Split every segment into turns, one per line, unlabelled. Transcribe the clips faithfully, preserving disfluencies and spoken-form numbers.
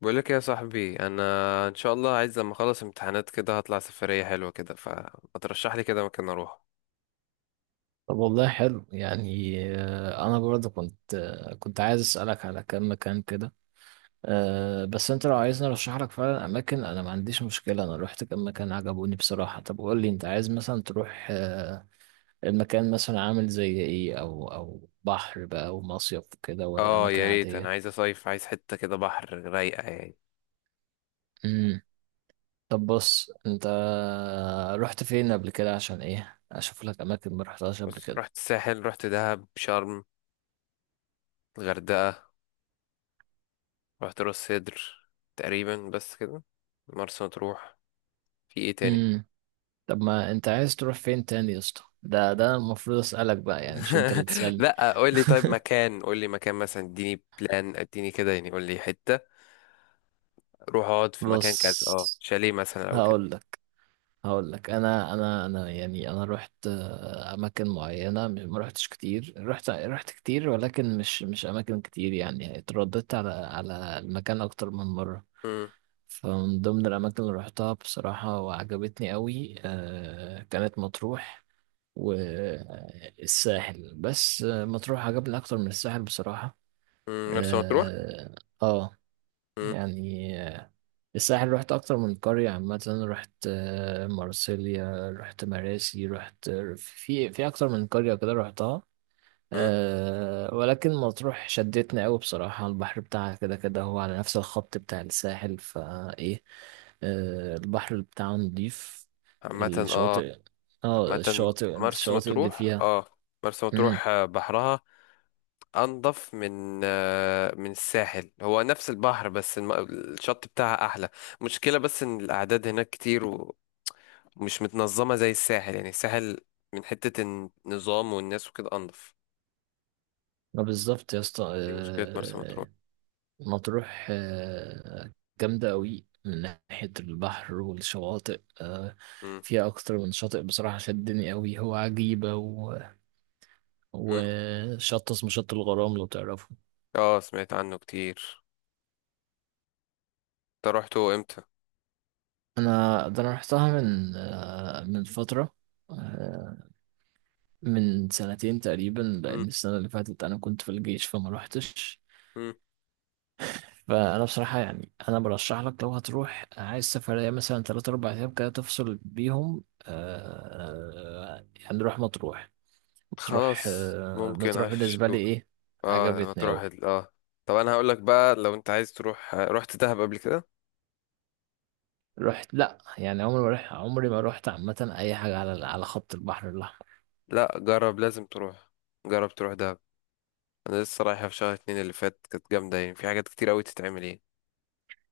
بقول لك يا صاحبي، انا ان شاء الله عايز لما اخلص امتحانات كده هطلع سفريه حلوه كده، فما ترشح لي كده مكان اروح.
طب والله حلو يعني، آه، انا برضه كنت آه، كنت عايز اسالك على كم مكان كده. آه، بس انت لو عايزني ارشح لك فعلا اماكن، انا ما عنديش مشكله. انا روحت كم مكان عجبوني بصراحه. طب قول لي، انت عايز مثلا تروح، آه، المكان مثلا عامل زي ايه؟ او او بحر بقى ومصيف كده ولا
اه،
اماكن
يا ريت. انا
عاديه؟
عايز اصيف، عايز حته كده بحر رايقه يعني.
امم. طب بص، انت رحت فين قبل كده؟ عشان ايه اشوف لك اماكن ما رحتهاش قبل.
بص، رحت الساحل، رحت دهب، شرم، الغردقه، رحت راس سدر، تقريبا بس كده، مرسى مطروح، في ايه تاني؟
كده. طب ما انت عايز تروح فين تاني يا اسطى؟ ده ده المفروض اسالك بقى يعني، مش انت اللي تسالني.
لا، قول لي طيب مكان، قول لي مكان مثلا، اديني بلان، اديني كده يعني، قول لي حته روح اقعد في مكان كذا، اه
بص،
شاليه مثلا او كده.
هقول لك هقول لك. انا انا انا يعني انا رحت آه، اماكن معينه. م- ما رحتش كتير. رحت رحت كتير ولكن مش مش اماكن كتير. يعني اترددت على على المكان اكتر من مره.
امم
فمن ضمن الاماكن اللي رحتها بصراحه وعجبتني قوي، آه، كانت مطروح والساحل. بس آه، مطروح عجبني اكتر من الساحل بصراحه.
مرسى مطروح.
اه. آه، يعني، آه، الساحل رحت اكتر من قرية عامة. رحت آه، مرسيليا، رحت مراسي، رحت في في اكتر من قرية كده رحتها.
مم.
أه، ولكن مطروح شدتني قوي بصراحة. البحر بتاعها كده كده هو على نفس الخط بتاع الساحل فايه. أه، البحر بتاعه نضيف.
عامة اه،
الشواطئ. اه،
عامة
الشواطئ
مرسى
الشواطئ اللي
مطروح
فيها.
اه، مرسى
امم.
مطروح، آه، بحرها أنظف من آه، من الساحل. هو نفس البحر بس الم- الشط بتاعها أحلى. مشكلة بس إن الأعداد هناك كتير و- ومش متنظمة زي الساحل، يعني الساحل من حتة النظام والناس وكده أنظف.
ما بالظبط يا اسطى.
دي مشكلة مرسى مطروح.
أه. مطروح، آه، جامدة قوي من ناحية البحر والشواطئ. آه،
مم.
فيها أكتر من شاطئ بصراحة. شدني قوي هو عجيبة، و...
مم.
وشط اسمه شط الغرام لو تعرفه.
اه، سمعت عنه كتير. انت روحته امتى؟
أنا ده أنا رحتها من آه، من فترة، آه، من سنتين تقريبا، لأن
مم.
السنة اللي فاتت أنا كنت في الجيش فما روحتش.
مم.
فأنا بصراحة يعني أنا برشح لك، لو هتروح عايز سفرية مثلا تلات أربع أيام كده تفصل بيهم، آه، آه، يعني روح مطروح. مطروح
خلاص،
آه،
ممكن
مطروح بالنسبة لي
هشوف.
ايه،
اه لما
عجبتني
تروح
اوي.
ال... اه. طب انا هقول لك بقى، لو انت عايز تروح، رحت دهب قبل كده؟
رحت لا يعني، عمري ما رحت عمري ما رحت عامة اي حاجة على على خط البحر الاحمر.
لا، جرب، لازم تروح، جرب تروح دهب. انا لسه رايحه في شهر اتنين اللي فات، كانت جامده يعني، في حاجات كتير قوي تتعمل يعني.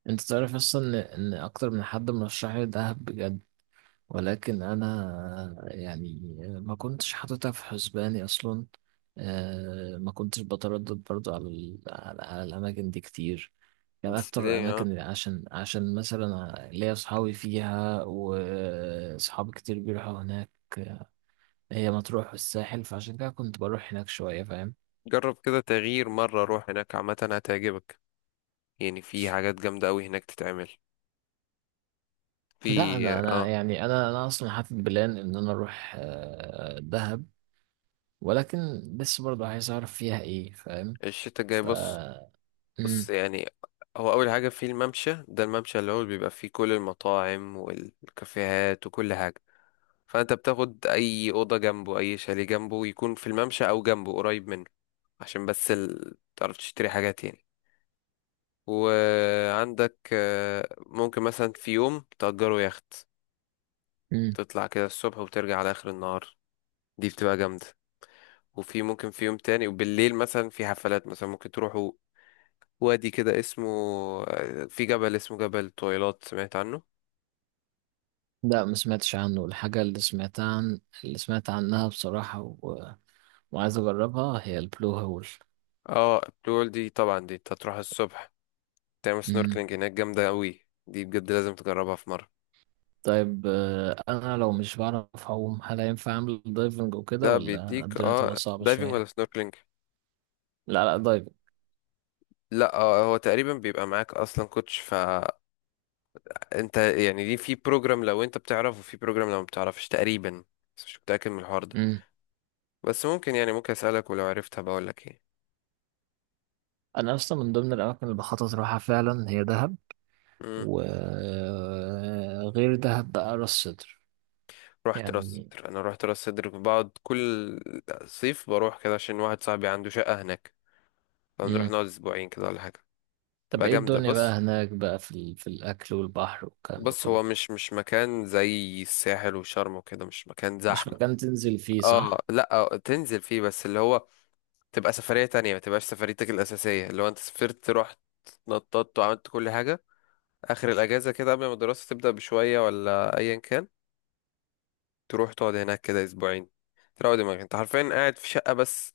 انت تعرف اصلا ان إن اكتر من حد مرشح لي دهب بجد، ولكن انا يعني ما كنتش حاططها في حسباني اصلا. آه، ما كنتش بتردد برضو على ال- على على الاماكن دي كتير. يعني
بس
اكتر
ليه؟
الاماكن
اه
اللي عشان عشان مثلا ليا اصحابي فيها، واصحابي كتير بيروحوا هناك هي مطروح والساحل، فعشان كده كنت بروح هناك شوية، فاهم.
جرب كده تغيير مره، روح هناك عامه هتعجبك. يعني في حاجات جامده قوي هناك تتعمل
لا،
في
أنا أنا
اه
يعني أنا أنا أصلا حاطط بلان إن أنا أروح آه، دهب، ولكن لسه برضه عايز أعرف فيها إيه، فاهم.
الشتاء الجاي.
ف
بص، بص
مم.
يعني. هو اول حاجه في الممشى ده، الممشى اللي هو بيبقى فيه كل المطاعم والكافيهات وكل حاجه. فانت بتاخد اي اوضه جنبه، اي شاليه جنبه، يكون في الممشى او جنبه قريب منه. عشان بس ال... تعرف تشتري حاجات يعني. وعندك آه، ممكن مثلا في يوم تأجره يخت،
مم.
تطلع كده الصبح وترجع على اخر النهار، دي بتبقى جامده. وفي ممكن في يوم تاني وبالليل مثلا في حفلات مثلا ممكن تروحوا. وادي كده اسمه آه، في جبل، اسمه جبل طويلات، سمعت عنه؟
لا، ما سمعتش عنه. الحاجة اللي سمعتها عن اللي سمعت عنها بصراحة، و... وعايز أجربها هي البلو هول.
اه البلو هول دي طبعا، دي انت هتروح الصبح تعمل
مم.
سنوركلينج هناك، جامده قوي دي بجد، لازم تجربها في مره.
طيب، آه، أنا لو مش بعرف أعوم هل هينفع أعمل دايفنج وكده،
لا،
ولا
بيديك
الدنيا تبقى
اه
صعبة
دايفنج ولا
شوية؟
سنوركلينج.
لا، لا، دايفنج.
لا آه هو تقريبا بيبقى معاك اصلا كوتش، فانت يعني دي في بروجرام لو انت بتعرف، وفي بروجرام لو ما بتعرفش تقريبا. بس مش متاكد من الحوار ده. بس ممكن يعني، ممكن اسالك، ولو عرفتها بقول لك ايه.
انا اصلا من ضمن الاماكن اللي بخطط اروحها فعلا هي دهب،
مم.
وغير دهب بقى راس سدر
رحت راس
يعني.
صدر. انا رحت راس صدر بقعد كل صيف، بروح كده عشان واحد صاحبي عنده شقه هناك. فبنروح
مم.
نقعد اسبوعين كده ولا حاجه،
طب
تبقى
ايه
جامده.
الدنيا بقى
بص.
هناك بقى في ال... في الاكل والبحر والكلام ده
بص
كله؟
هو مش مش مكان زي الساحل وشرم وكده، مش مكان
مش
زحمه.
مكان تنزل فيه،
اه
صح؟
لا، آه، تنزل فيه بس اللي هو، تبقى سفرية تانية، ما تبقاش سفريتك الأساسية اللي هو انت سافرت، رحت، نططت وعملت كل حاجة. آخر الأجازة كده، قبل ما الدراسة تبدأ بشوية ولا أيا كان، تروح تقعد هناك كده أسبوعين. تروق دماغك، انت حرفيا قاعد في شقة بس،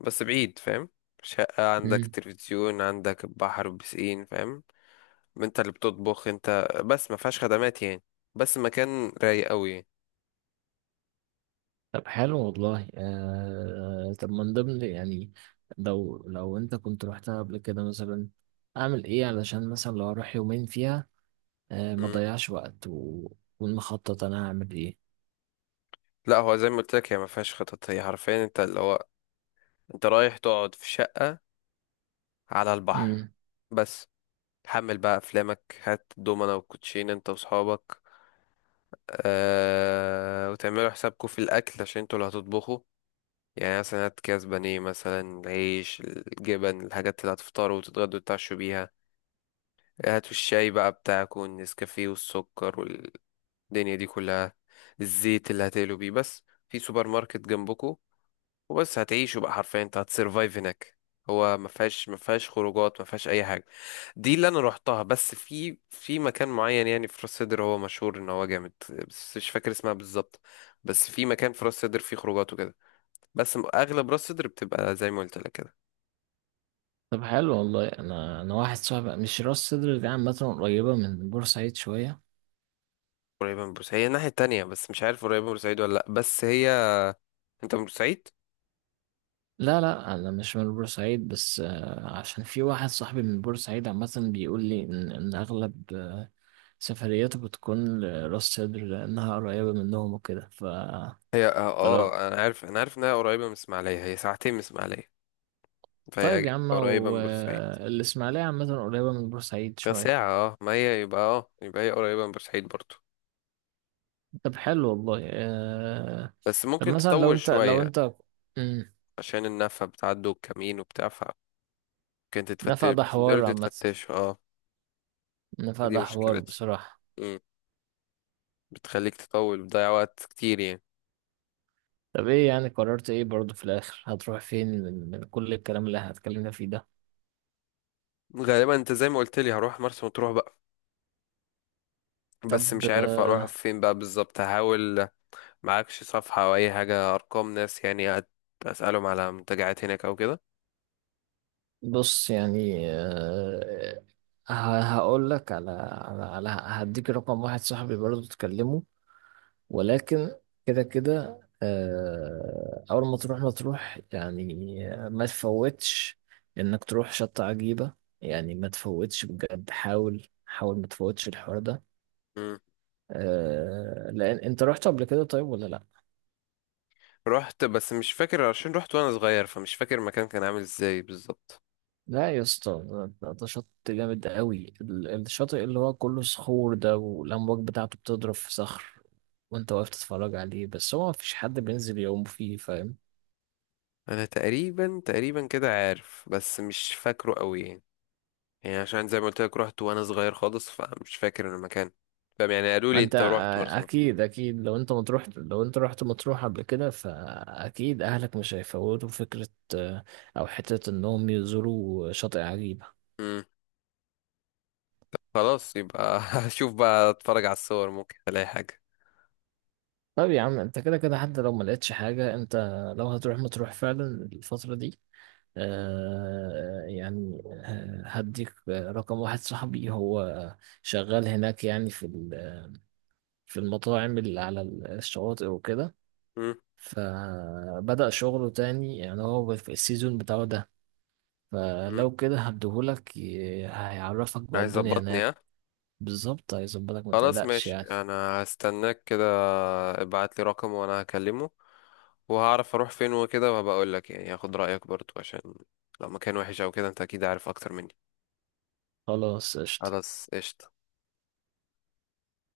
بس بعيد فاهم. شقة، عندك
مم.
تلفزيون، عندك بحر وبسين فاهم. انت اللي بتطبخ انت، بس ما فيهاش خدمات يعني. بس مكان رايق قوي يعني.
طب حلو والله. آه... طب من ضمن، يعني، لو لو انت كنت رحتها قبل كده مثلا، اعمل ايه علشان مثلا لو اروح يومين فيها آه ما
مم.
ضيعش وقت، و... ونخطط. انا هعمل
لا، هو زي ما قلت لك، هي ما فيهاش خطط، هي حرفيا انت اللي هو، انت رايح تقعد في شقة على البحر
ايه.
بس. تحمل بقى افلامك، هات دومنا والكوتشين انت واصحابك، أه، وتعملوا حسابكم في الاكل عشان انتوا اللي هتطبخوا. يعني مثلا هات كاس بانيه مثلا، العيش، الجبن، الحاجات اللي هتفطروا وتتغدوا وتتعشوا بيها. هاتوا الشاي بقى بتاعكم والنسكافيه والسكر والدنيا دي كلها، الزيت اللي هتقلوا بيه، بس في سوبر ماركت جنبكم. وبس، هتعيشه بقى، حرفيا انت هتسرفايف هناك. هو ما فيهاش ما فيهاش خروجات، ما فيهاش اي حاجه. دي اللي انا روحتها. بس في في مكان معين يعني في راس سدر هو مشهور ان هو جامد، بس مش فاكر اسمها بالظبط. بس في مكان في راس سدر فيه خروجات وكده، بس م- اغلب راس سدر بتبقى زي ما قلت لك كده.
طب حلو والله. انا انا واحد صاحبي، مش راس سدر دي عامه قريبه من بورسعيد شويه.
قريبه من بورسعيد هي الناحيه التانية، بس مش عارف قريبه من بورسعيد ولا لا. بس هي، انت من بورسعيد؟
لا، لا، انا مش من بورسعيد، بس آه، عشان في واحد صاحبي من بورسعيد عامه بيقول لي ان إن اغلب آه، سفرياته بتكون لراس سدر لانها قريبه منهم وكده. ف
هي اه،
فلو.
آه، انا عارف انا عارف انها قريبه من اسماعيليه، هي ساعتين من اسماعيليه.
طيب
فهي
يا عم،
قريبه من بورسعيد.
والاسماعيليه عامه قريبه من بورسعيد
ده
شويه.
ساعة اه، ما هي يبقى اه، يبقى هي قريبة من بورسعيد برضو.
طب حلو والله. آه،
بس
طب
ممكن
مثلا لو
تطول
انت لو
شوية،
انت مم.
عشان النفق بتعدوا الكمين وبتاع، فممكن تتفتش،
نفق ده
بتنزلوا
حوار عامه.
تتفتشوا اه.
نفق ده
دي
حوار
مشكلتها.
بصراحه.
مم. بتخليك تطول، بتضيع وقت كتير يعني.
طب ايه يعني، قررت ايه برضو في الاخر؟ هتروح فين من, من كل الكلام اللي هتكلمنا فيه ده.
غالبا انت زي ما قلت لي، هروح مرسى مطروح بقى، بس
طب.
مش عارف
آه،
اروح فين بقى بالظبط، هحاول. معكش صفحة او اي حاجة، ارقام ناس يعني، أت- اسألهم على منتجعات هناك او كده.
بص يعني، آه، ه- هقول لك، على على على هديك رقم واحد صاحبي برضو تكلمه، ولكن كده كده، آه، اول ما تروح ما تروح يعني، آه، ما تفوتش انك تروح شط عجيبة. يعني ما تفوتش بجد، حاول حاول ما تفوتش الحوار ده.
مم.
آه، لان انت رحت قبل كده طيب ولا لا؟
رحت بس مش فاكر، عشان رحت وانا صغير فمش فاكر المكان كان عامل ازاي بالظبط.
لا يا اسطى، ده ده- ده شط جامد قوي. ال- الشاطئ اللي هو كله صخور ده، والأمواج بتاعته بتضرب في صخر، وانت واقف تتفرج عليه. بس هو مفيش حد بينزل يعوم فيه، فاهم.
انا تقريبا تقريبا كده عارف، بس مش فاكره قوي يعني. يعني عشان زي ما قلت لك، رحت وانا صغير خالص فمش فاكر المكان فاهم يعني، قالوا
ما
لي
انت،
انت رحت
آه،
مرسى مطروح.
اكيد اكيد، لو انت مطروح لو انت رحت مطروح قبل كده فاكيد اهلك مش هيفوتوا فكرة، آه، او حتة انهم يزوروا شاطئ عجيبة.
امم خلاص يبقى هشوف بقى، اتفرج على الصور، ممكن الاقي حاجه.
طب يا عم، انت كده كده حتى لو ما لقيتش حاجة، انت لو هتروح مطروح فعلا الفترة دي، آه، يعني، آه، هديك رقم واحد صاحبي، هو شغال هناك يعني في ال- في المطاعم اللي على الشواطئ وكده.
امم
فبدأ شغله تاني، يعني هو في السيزون بتاعه ده،
امم
فلو كده هديهولك، ي- هيعرفك بقى
عايز
الدنيا
ظبطني،
هناك.
ها؟
بالظبط، هيظبطك ما
خلاص
تقلقش
ماشي،
يعني.
انا هستناك كده، ابعت لي رقم وانا هكلمه. وهعرف اروح فين وكده، وهبقى اقول لك يعني، هاخد رايك برضو عشان لو مكان وحش او كده انت اكيد عارف اكتر مني.
خلاص، قشطة.
خلاص قشطة.